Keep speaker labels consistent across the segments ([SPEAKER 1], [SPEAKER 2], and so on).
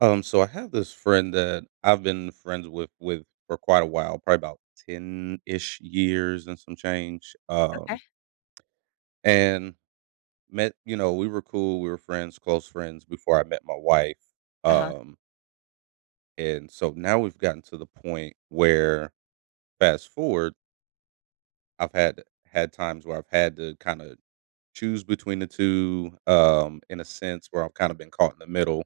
[SPEAKER 1] So I have this friend that I've been friends with for quite a while, probably about 10-ish years and some change. Um,
[SPEAKER 2] Okay.
[SPEAKER 1] and met, we were cool, we were friends, close friends before I met my wife.
[SPEAKER 2] Uh-huh,
[SPEAKER 1] Um, and so now we've gotten to the point where, fast forward, I've had times where I've had to kind of choose between the two, in a sense where I've kind of been caught in the middle.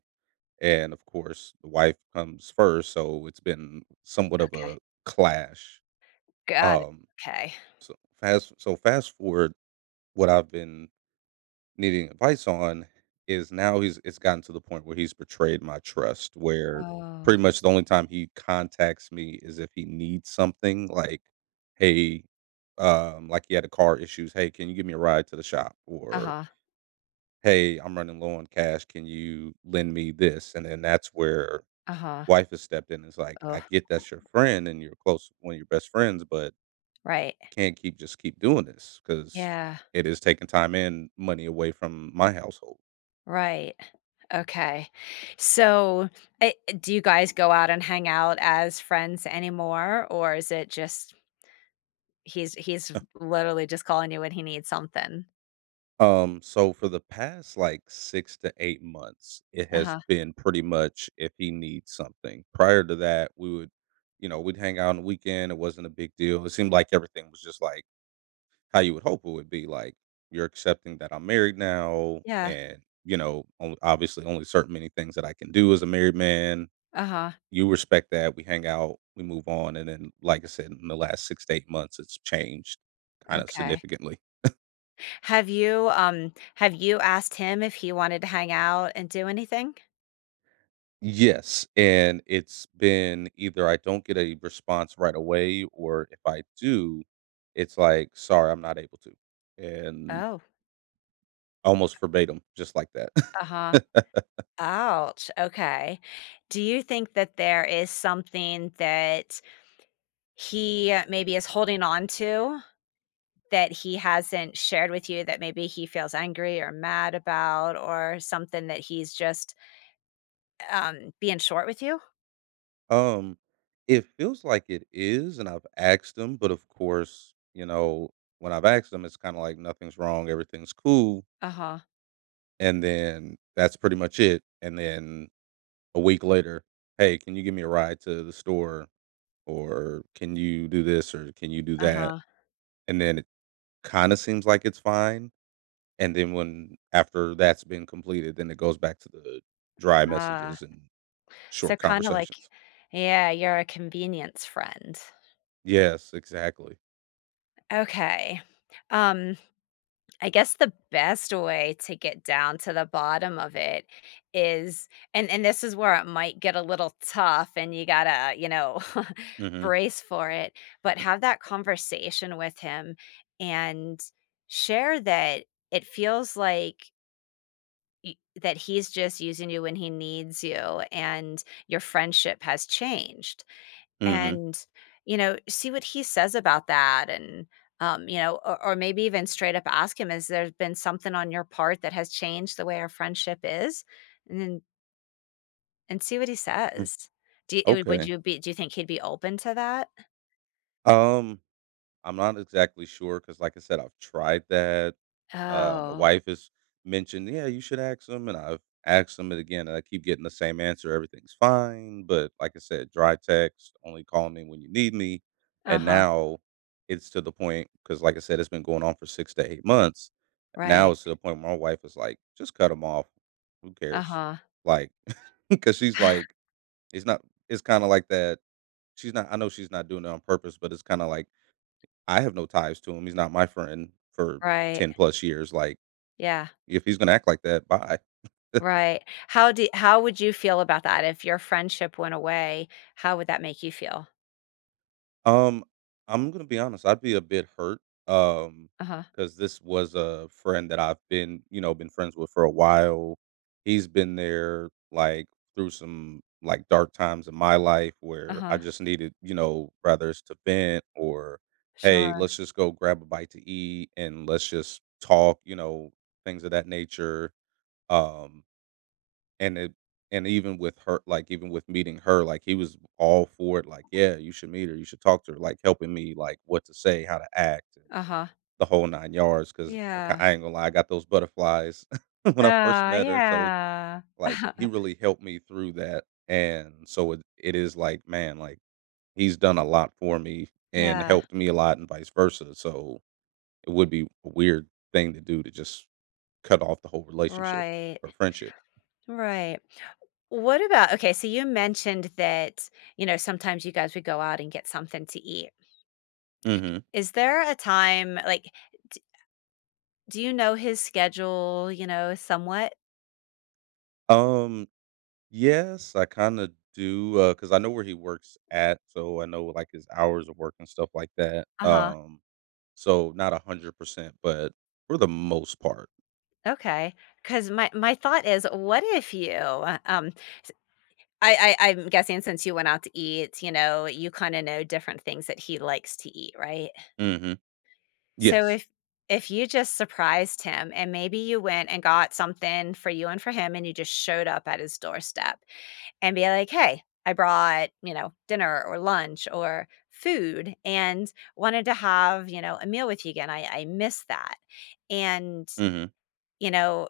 [SPEAKER 1] And of course the wife comes first, so it's been somewhat of a
[SPEAKER 2] okay.
[SPEAKER 1] clash.
[SPEAKER 2] Got it,
[SPEAKER 1] um
[SPEAKER 2] okay.
[SPEAKER 1] so fast so fast forward, what I've been needing advice on is, now he's it's gotten to the point where he's betrayed my trust, where
[SPEAKER 2] Oh,
[SPEAKER 1] pretty much the only time he contacts me is if he needs something, like, hey, like, he had a car issues, hey, can you give me a ride to the shop, or
[SPEAKER 2] uh-huh,
[SPEAKER 1] hey, I'm running low on cash, can you lend me this? And then that's where
[SPEAKER 2] uh-huh.
[SPEAKER 1] wife has stepped in. It's like,
[SPEAKER 2] Oh,
[SPEAKER 1] "I get that's your friend and you're close, one of your best friends, but
[SPEAKER 2] right.
[SPEAKER 1] can't keep just keep doing this because
[SPEAKER 2] Yeah,
[SPEAKER 1] it is taking time and money away from my household."
[SPEAKER 2] right. Okay. So, eh, do you guys go out and hang out as friends anymore, or is it just he's literally just calling you when he needs something?
[SPEAKER 1] So for the past, like, 6 to 8 months, it has
[SPEAKER 2] Uh-huh.
[SPEAKER 1] been pretty much if he needs something. Prior to that, we would, you know, we'd hang out on the weekend. It wasn't a big deal. It seemed like everything was just like how you would hope it would be. Like, you're accepting that I'm married now,
[SPEAKER 2] Yeah.
[SPEAKER 1] and, you know, only, obviously, only certain many things that I can do as a married man.
[SPEAKER 2] Uh-huh.
[SPEAKER 1] You respect that. We hang out. We move on. And then, like I said, in the last 6 to 8 months, it's changed kind of
[SPEAKER 2] Okay.
[SPEAKER 1] significantly.
[SPEAKER 2] Have you asked him if he wanted to hang out and do anything?
[SPEAKER 1] Yes, and it's been either I don't get a response right away, or if I do, it's like, sorry, I'm not able to, and
[SPEAKER 2] Oh,
[SPEAKER 1] almost verbatim, just like
[SPEAKER 2] uh-huh.
[SPEAKER 1] that.
[SPEAKER 2] Ouch, okay. Do you think that there is something that he maybe is holding on to that he hasn't shared with you, that maybe he feels angry or mad about, or something that he's just, being short with you?
[SPEAKER 1] Um, it feels like it is, and I've asked them, but of course, you know, when I've asked them, it's kind of like, nothing's wrong, everything's cool,
[SPEAKER 2] Uh-huh,
[SPEAKER 1] and then that's pretty much it. And then a week later, hey, can you give me a ride to the store, or can you do this, or can you do that?
[SPEAKER 2] uh-huh,
[SPEAKER 1] And then it kind of seems like it's fine. And then, when after that's been completed, then it goes back to the dry
[SPEAKER 2] ah,
[SPEAKER 1] messages and
[SPEAKER 2] so
[SPEAKER 1] short
[SPEAKER 2] kinda like,
[SPEAKER 1] conversations.
[SPEAKER 2] yeah, you're a convenience friend.
[SPEAKER 1] Yes, exactly.
[SPEAKER 2] Okay, um I guess the best way to get down to the bottom of it is, and this is where it might get a little tough and you gotta, you know,
[SPEAKER 1] Mm-hmm.
[SPEAKER 2] brace for it, but have that conversation with him and share that it feels like y- that he's just using you when he needs you and your friendship has changed,
[SPEAKER 1] Mm-hmm.
[SPEAKER 2] and you know, see what he says about that. And you know, or maybe even straight up ask him, has there been something on your part that has changed the way our friendship is, and then and see what he says. Do you, would
[SPEAKER 1] Okay.
[SPEAKER 2] you be, do you think he'd be open to that?
[SPEAKER 1] Um, I'm not exactly sure because, like I said, I've tried that. My
[SPEAKER 2] Oh,
[SPEAKER 1] wife has mentioned, yeah, you should ask them, and I've asked them it again, and I keep getting the same answer. Everything's fine, but like I said, dry text, only call me when you need me. And
[SPEAKER 2] uh-huh,
[SPEAKER 1] now it's to the point because, like I said, it's been going on for 6 to 8 months. Now
[SPEAKER 2] right,
[SPEAKER 1] it's to the point where my wife is like, just cut them off. Who cares?
[SPEAKER 2] uh-huh.
[SPEAKER 1] Like, because she's like, it's not. It's kind of like that. She's not I know she's not doing it on purpose, but it's kinda like, I have no ties to him, he's not my friend for
[SPEAKER 2] Right,
[SPEAKER 1] 10 plus years, like,
[SPEAKER 2] yeah,
[SPEAKER 1] if he's gonna act like that, bye.
[SPEAKER 2] right. How do, how would you feel about that if your friendship went away? How would that make you feel?
[SPEAKER 1] Um, I'm gonna be honest. I'd be a bit hurt, um,
[SPEAKER 2] Uh-huh,
[SPEAKER 1] because this was a friend that I've been, you know, been friends with for a while. He's been there, like, through some, like, dark times in my life where I
[SPEAKER 2] uh-huh,
[SPEAKER 1] just needed, you know, whether it's to vent, or, hey,
[SPEAKER 2] sure,
[SPEAKER 1] let's just go grab a bite to eat and let's just talk, you know, things of that nature. Um, and it and even with her, like, even with meeting her, like, he was all for it, like, "Yeah, you should meet her, you should talk to her," like, helping me, like, what to say, how to act, and
[SPEAKER 2] uh-huh,
[SPEAKER 1] the whole 9 yards. Because
[SPEAKER 2] yeah.
[SPEAKER 1] I ain't gonna lie, I got those butterflies when I first
[SPEAKER 2] Ah,
[SPEAKER 1] met her, so,
[SPEAKER 2] yeah.
[SPEAKER 1] like, he really helped me through that, and so it is like, man, like, he's done a lot for me and
[SPEAKER 2] Yeah.
[SPEAKER 1] helped me a lot, and vice versa, so it would be a weird thing to do to just cut off the whole relationship
[SPEAKER 2] Right.
[SPEAKER 1] or friendship.
[SPEAKER 2] Right. What about, okay, so you mentioned that, you know, sometimes you guys would go out and get something to eat.
[SPEAKER 1] Mhm.
[SPEAKER 2] Is there a time like, d do you know his schedule, you know, somewhat?
[SPEAKER 1] Um Yes, I kinda do, because I know where he works at, so I know, like, his hours of work and stuff like that,
[SPEAKER 2] Uh-huh. Okay.
[SPEAKER 1] so not 100%, but for the most part.
[SPEAKER 2] Okay, because my thought is, what if you, I'm guessing since you went out to eat, you know, you kinda know different things that he likes to eat, right?
[SPEAKER 1] Mhm.
[SPEAKER 2] So
[SPEAKER 1] Yes.
[SPEAKER 2] if you just surprised him and maybe you went and got something for you and for him and you just showed up at his doorstep and be like, "Hey, I brought, you know, dinner or lunch or food, and wanted to have, you know, a meal with you again. I miss that." And,
[SPEAKER 1] Mhm.
[SPEAKER 2] you know,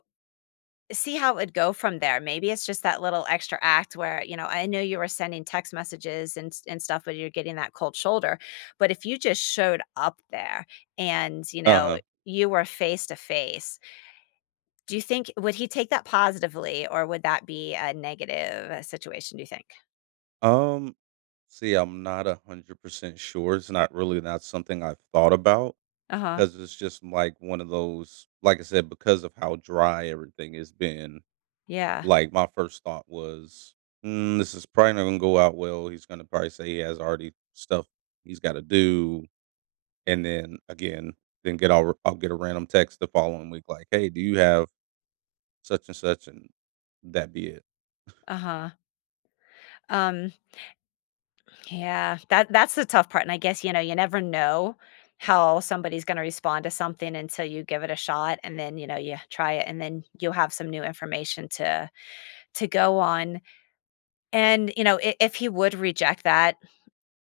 [SPEAKER 2] see how it'd go from there. Maybe it's just that little extra act where, you know, I know you were sending text messages and stuff, but you're getting that cold shoulder. But if you just showed up there and, you know,
[SPEAKER 1] Uh-huh.
[SPEAKER 2] you were face to face, do you think, would he take that positively, or would that be a negative situation, do you think?
[SPEAKER 1] Um, see, I'm not 100% sure, it's not really not something I've thought about,
[SPEAKER 2] Uh-huh.
[SPEAKER 1] because it's just, like, one of those, like I said, because of how dry everything has been.
[SPEAKER 2] Yeah.
[SPEAKER 1] Like, my first thought was, "Mm, this is probably not gonna go out well, he's gonna probably say he has already stuff he's gotta do," and then, again, then get I'll get a random text the following week like, "Hey, do you have such and such?" and that be it.
[SPEAKER 2] Uh-huh. Um Yeah, that's the tough part, and I guess, you know, you never know how somebody's gonna respond to something until you give it a shot, and then, you know, you try it, and then you'll have some new information to go on. And, you know, I if he would reject that,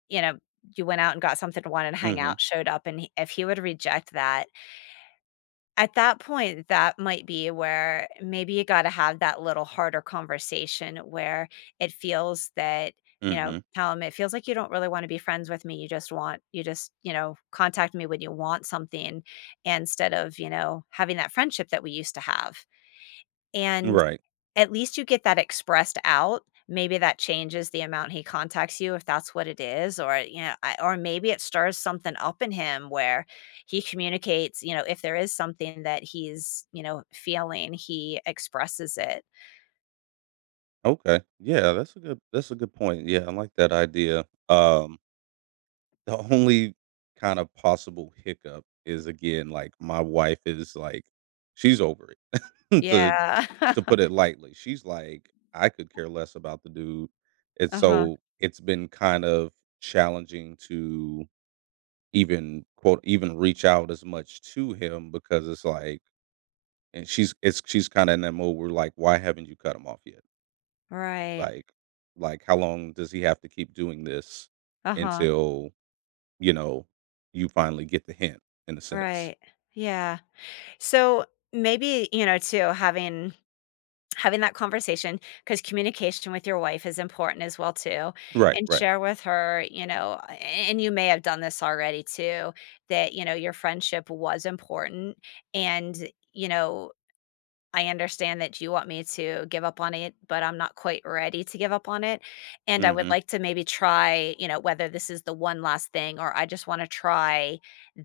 [SPEAKER 2] you know, you went out and got something to want to hang
[SPEAKER 1] Mhm,
[SPEAKER 2] out, showed up, and he if he would reject that at that point, that might be where maybe you gotta have that little harder conversation where it feels that, you know,
[SPEAKER 1] mhm.
[SPEAKER 2] tell 'em, "It feels like you don't really wanna be friends with me, you just want, you know, contact me when you want something," instead of, you know, having that friendship that we used to have. And
[SPEAKER 1] Right.
[SPEAKER 2] at least you get that expressed out. Maybe that changes the amount he contacts you, if that's what it is, or, you know, I or maybe it stirs something up in him where he communicates, you know, if there is something that he's, you know, feeling, he expresses it.
[SPEAKER 1] Okay. Yeah, that's a good point, yeah, I like that idea. The only kind of possible hiccup is, again, like, my wife is, like, she's over it. to
[SPEAKER 2] Yeah.
[SPEAKER 1] To put it lightly, she's like, "I could care less about the dude." And
[SPEAKER 2] Uh-huh.
[SPEAKER 1] so it's been kind of challenging to even, quote, even reach out as much to him, because it's like, and she's it's she's kinda in that mode where, like, "Why haven't you cut him off yet?"
[SPEAKER 2] Right.
[SPEAKER 1] Like like, "How long does he have to keep doing this
[SPEAKER 2] Uh-huh.
[SPEAKER 1] until, you know, you finally get the hint," in a sense.
[SPEAKER 2] Right. Yeah. So, maybe, you know, too, having that conversation, because communication with your wife is important as well too,
[SPEAKER 1] Right,
[SPEAKER 2] and
[SPEAKER 1] right.
[SPEAKER 2] share with her, you know, a- and you may have done this already too, that you know your friendship was important, and, you know, I understand that you want me to give up on it, but I'm not quite ready to give up on it,
[SPEAKER 1] Mm.
[SPEAKER 2] and I would
[SPEAKER 1] Mhm.
[SPEAKER 2] like to maybe try, you know, whether this is the one last thing, or I just want to try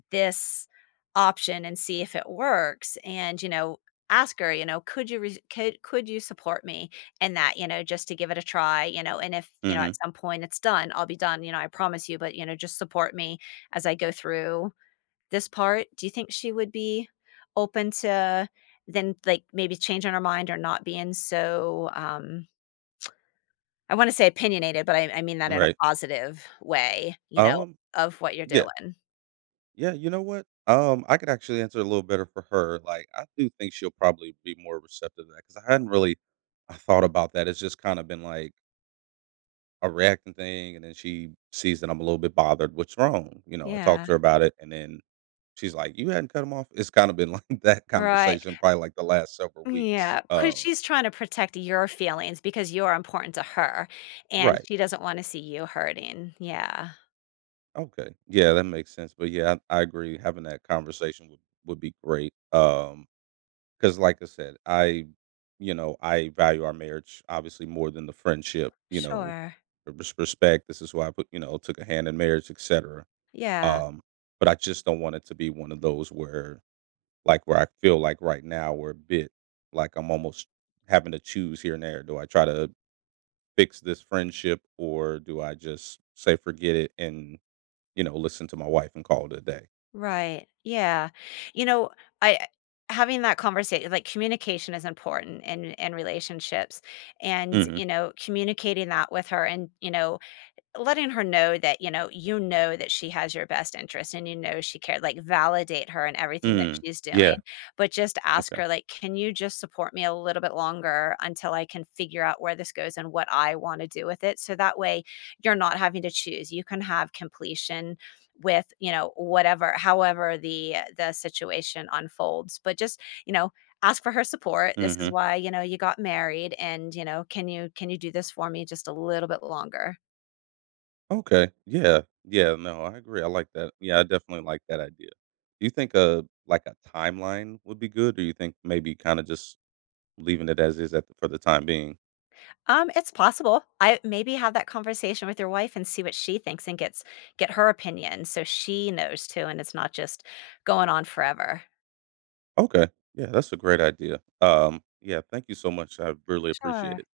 [SPEAKER 2] this option and see if it works. And, you know, ask her, you know, could you support me in that, you know, just to give it a try, you know, and if, you know,
[SPEAKER 1] Mm.
[SPEAKER 2] at some point it's done, I'll be done, you know, I promise you, but, you know, just support me as I go through this part. Do you think she would be open to then, like, maybe changing her mind, or not being so, I wanna say opinionated, but I mean that
[SPEAKER 1] Mhm,
[SPEAKER 2] in a
[SPEAKER 1] right.
[SPEAKER 2] positive way, you know,
[SPEAKER 1] Um,
[SPEAKER 2] of what you're
[SPEAKER 1] yeah.
[SPEAKER 2] doing.
[SPEAKER 1] Yeah, you know what? I could actually answer a little better for her. Like, I do think she'll probably be more receptive to that, because I hadn't really I thought about that. It's just kind of been like a reacting thing, and then she sees that I'm a little bit bothered. What's wrong? You know, I talked
[SPEAKER 2] Yeah,
[SPEAKER 1] to her about it, and then she's like, "You hadn't cut him off." It's kind of been like, that
[SPEAKER 2] right.
[SPEAKER 1] conversation, probably, like, the last several weeks.
[SPEAKER 2] Yeah, because
[SPEAKER 1] Um,
[SPEAKER 2] she's trying to protect your feelings, because you are important to her, and
[SPEAKER 1] right?
[SPEAKER 2] she doesn't wanna see you hurting. Yeah,
[SPEAKER 1] Okay, yeah, that makes sense. But yeah, I agree. Having that conversation would be great. 'Cause like I said, I value our marriage obviously more than the friendship, you know,
[SPEAKER 2] sure.
[SPEAKER 1] the respect, this is why I took a hand in marriage, etcetera.
[SPEAKER 2] Yeah.
[SPEAKER 1] Um, but I just don't want it to be one of those where, like, where I feel like right now we're a bit, like, I'm almost having to choose here and there. Do I try to fix this friendship, or do I just say forget it and, you know, listen to my wife and call it a day?
[SPEAKER 2] Right. Yeah. You know, I having that conversation, like, communication is important in relationships, and,
[SPEAKER 1] Mhm.
[SPEAKER 2] you know, communicating that with her and, you know, letting her know that, you know that she has your best interest and, you know, she cared, like, validate her in everything that
[SPEAKER 1] Mm.
[SPEAKER 2] she's doing,
[SPEAKER 1] Yeah.
[SPEAKER 2] but just ask
[SPEAKER 1] Okay.
[SPEAKER 2] her, like, "Can you just support me a little bit longer until I can figure out where this goes and what I wanna do with it?" So that way, you're not having to choose. You can have completion with, you know, whatever, however the situation unfolds, but just, you know, ask for her support. "This is
[SPEAKER 1] Mhm.
[SPEAKER 2] why, you know, you got married, and, you know, can you, can you do this for me just a little bit longer?"
[SPEAKER 1] Okay. Yeah. Yeah. No, I agree. I like that. Yeah, I definitely like that idea. Do you think a timeline would be good, or you think maybe, kind of, just leaving it as is for the time being?
[SPEAKER 2] It's possible. I maybe have that conversation with your wife and see what she thinks and get her opinion so she knows too, and it's not just going on forever.
[SPEAKER 1] Okay. Yeah, that's a great idea. Yeah. Thank you so much. I really appreciate
[SPEAKER 2] Sure.
[SPEAKER 1] it.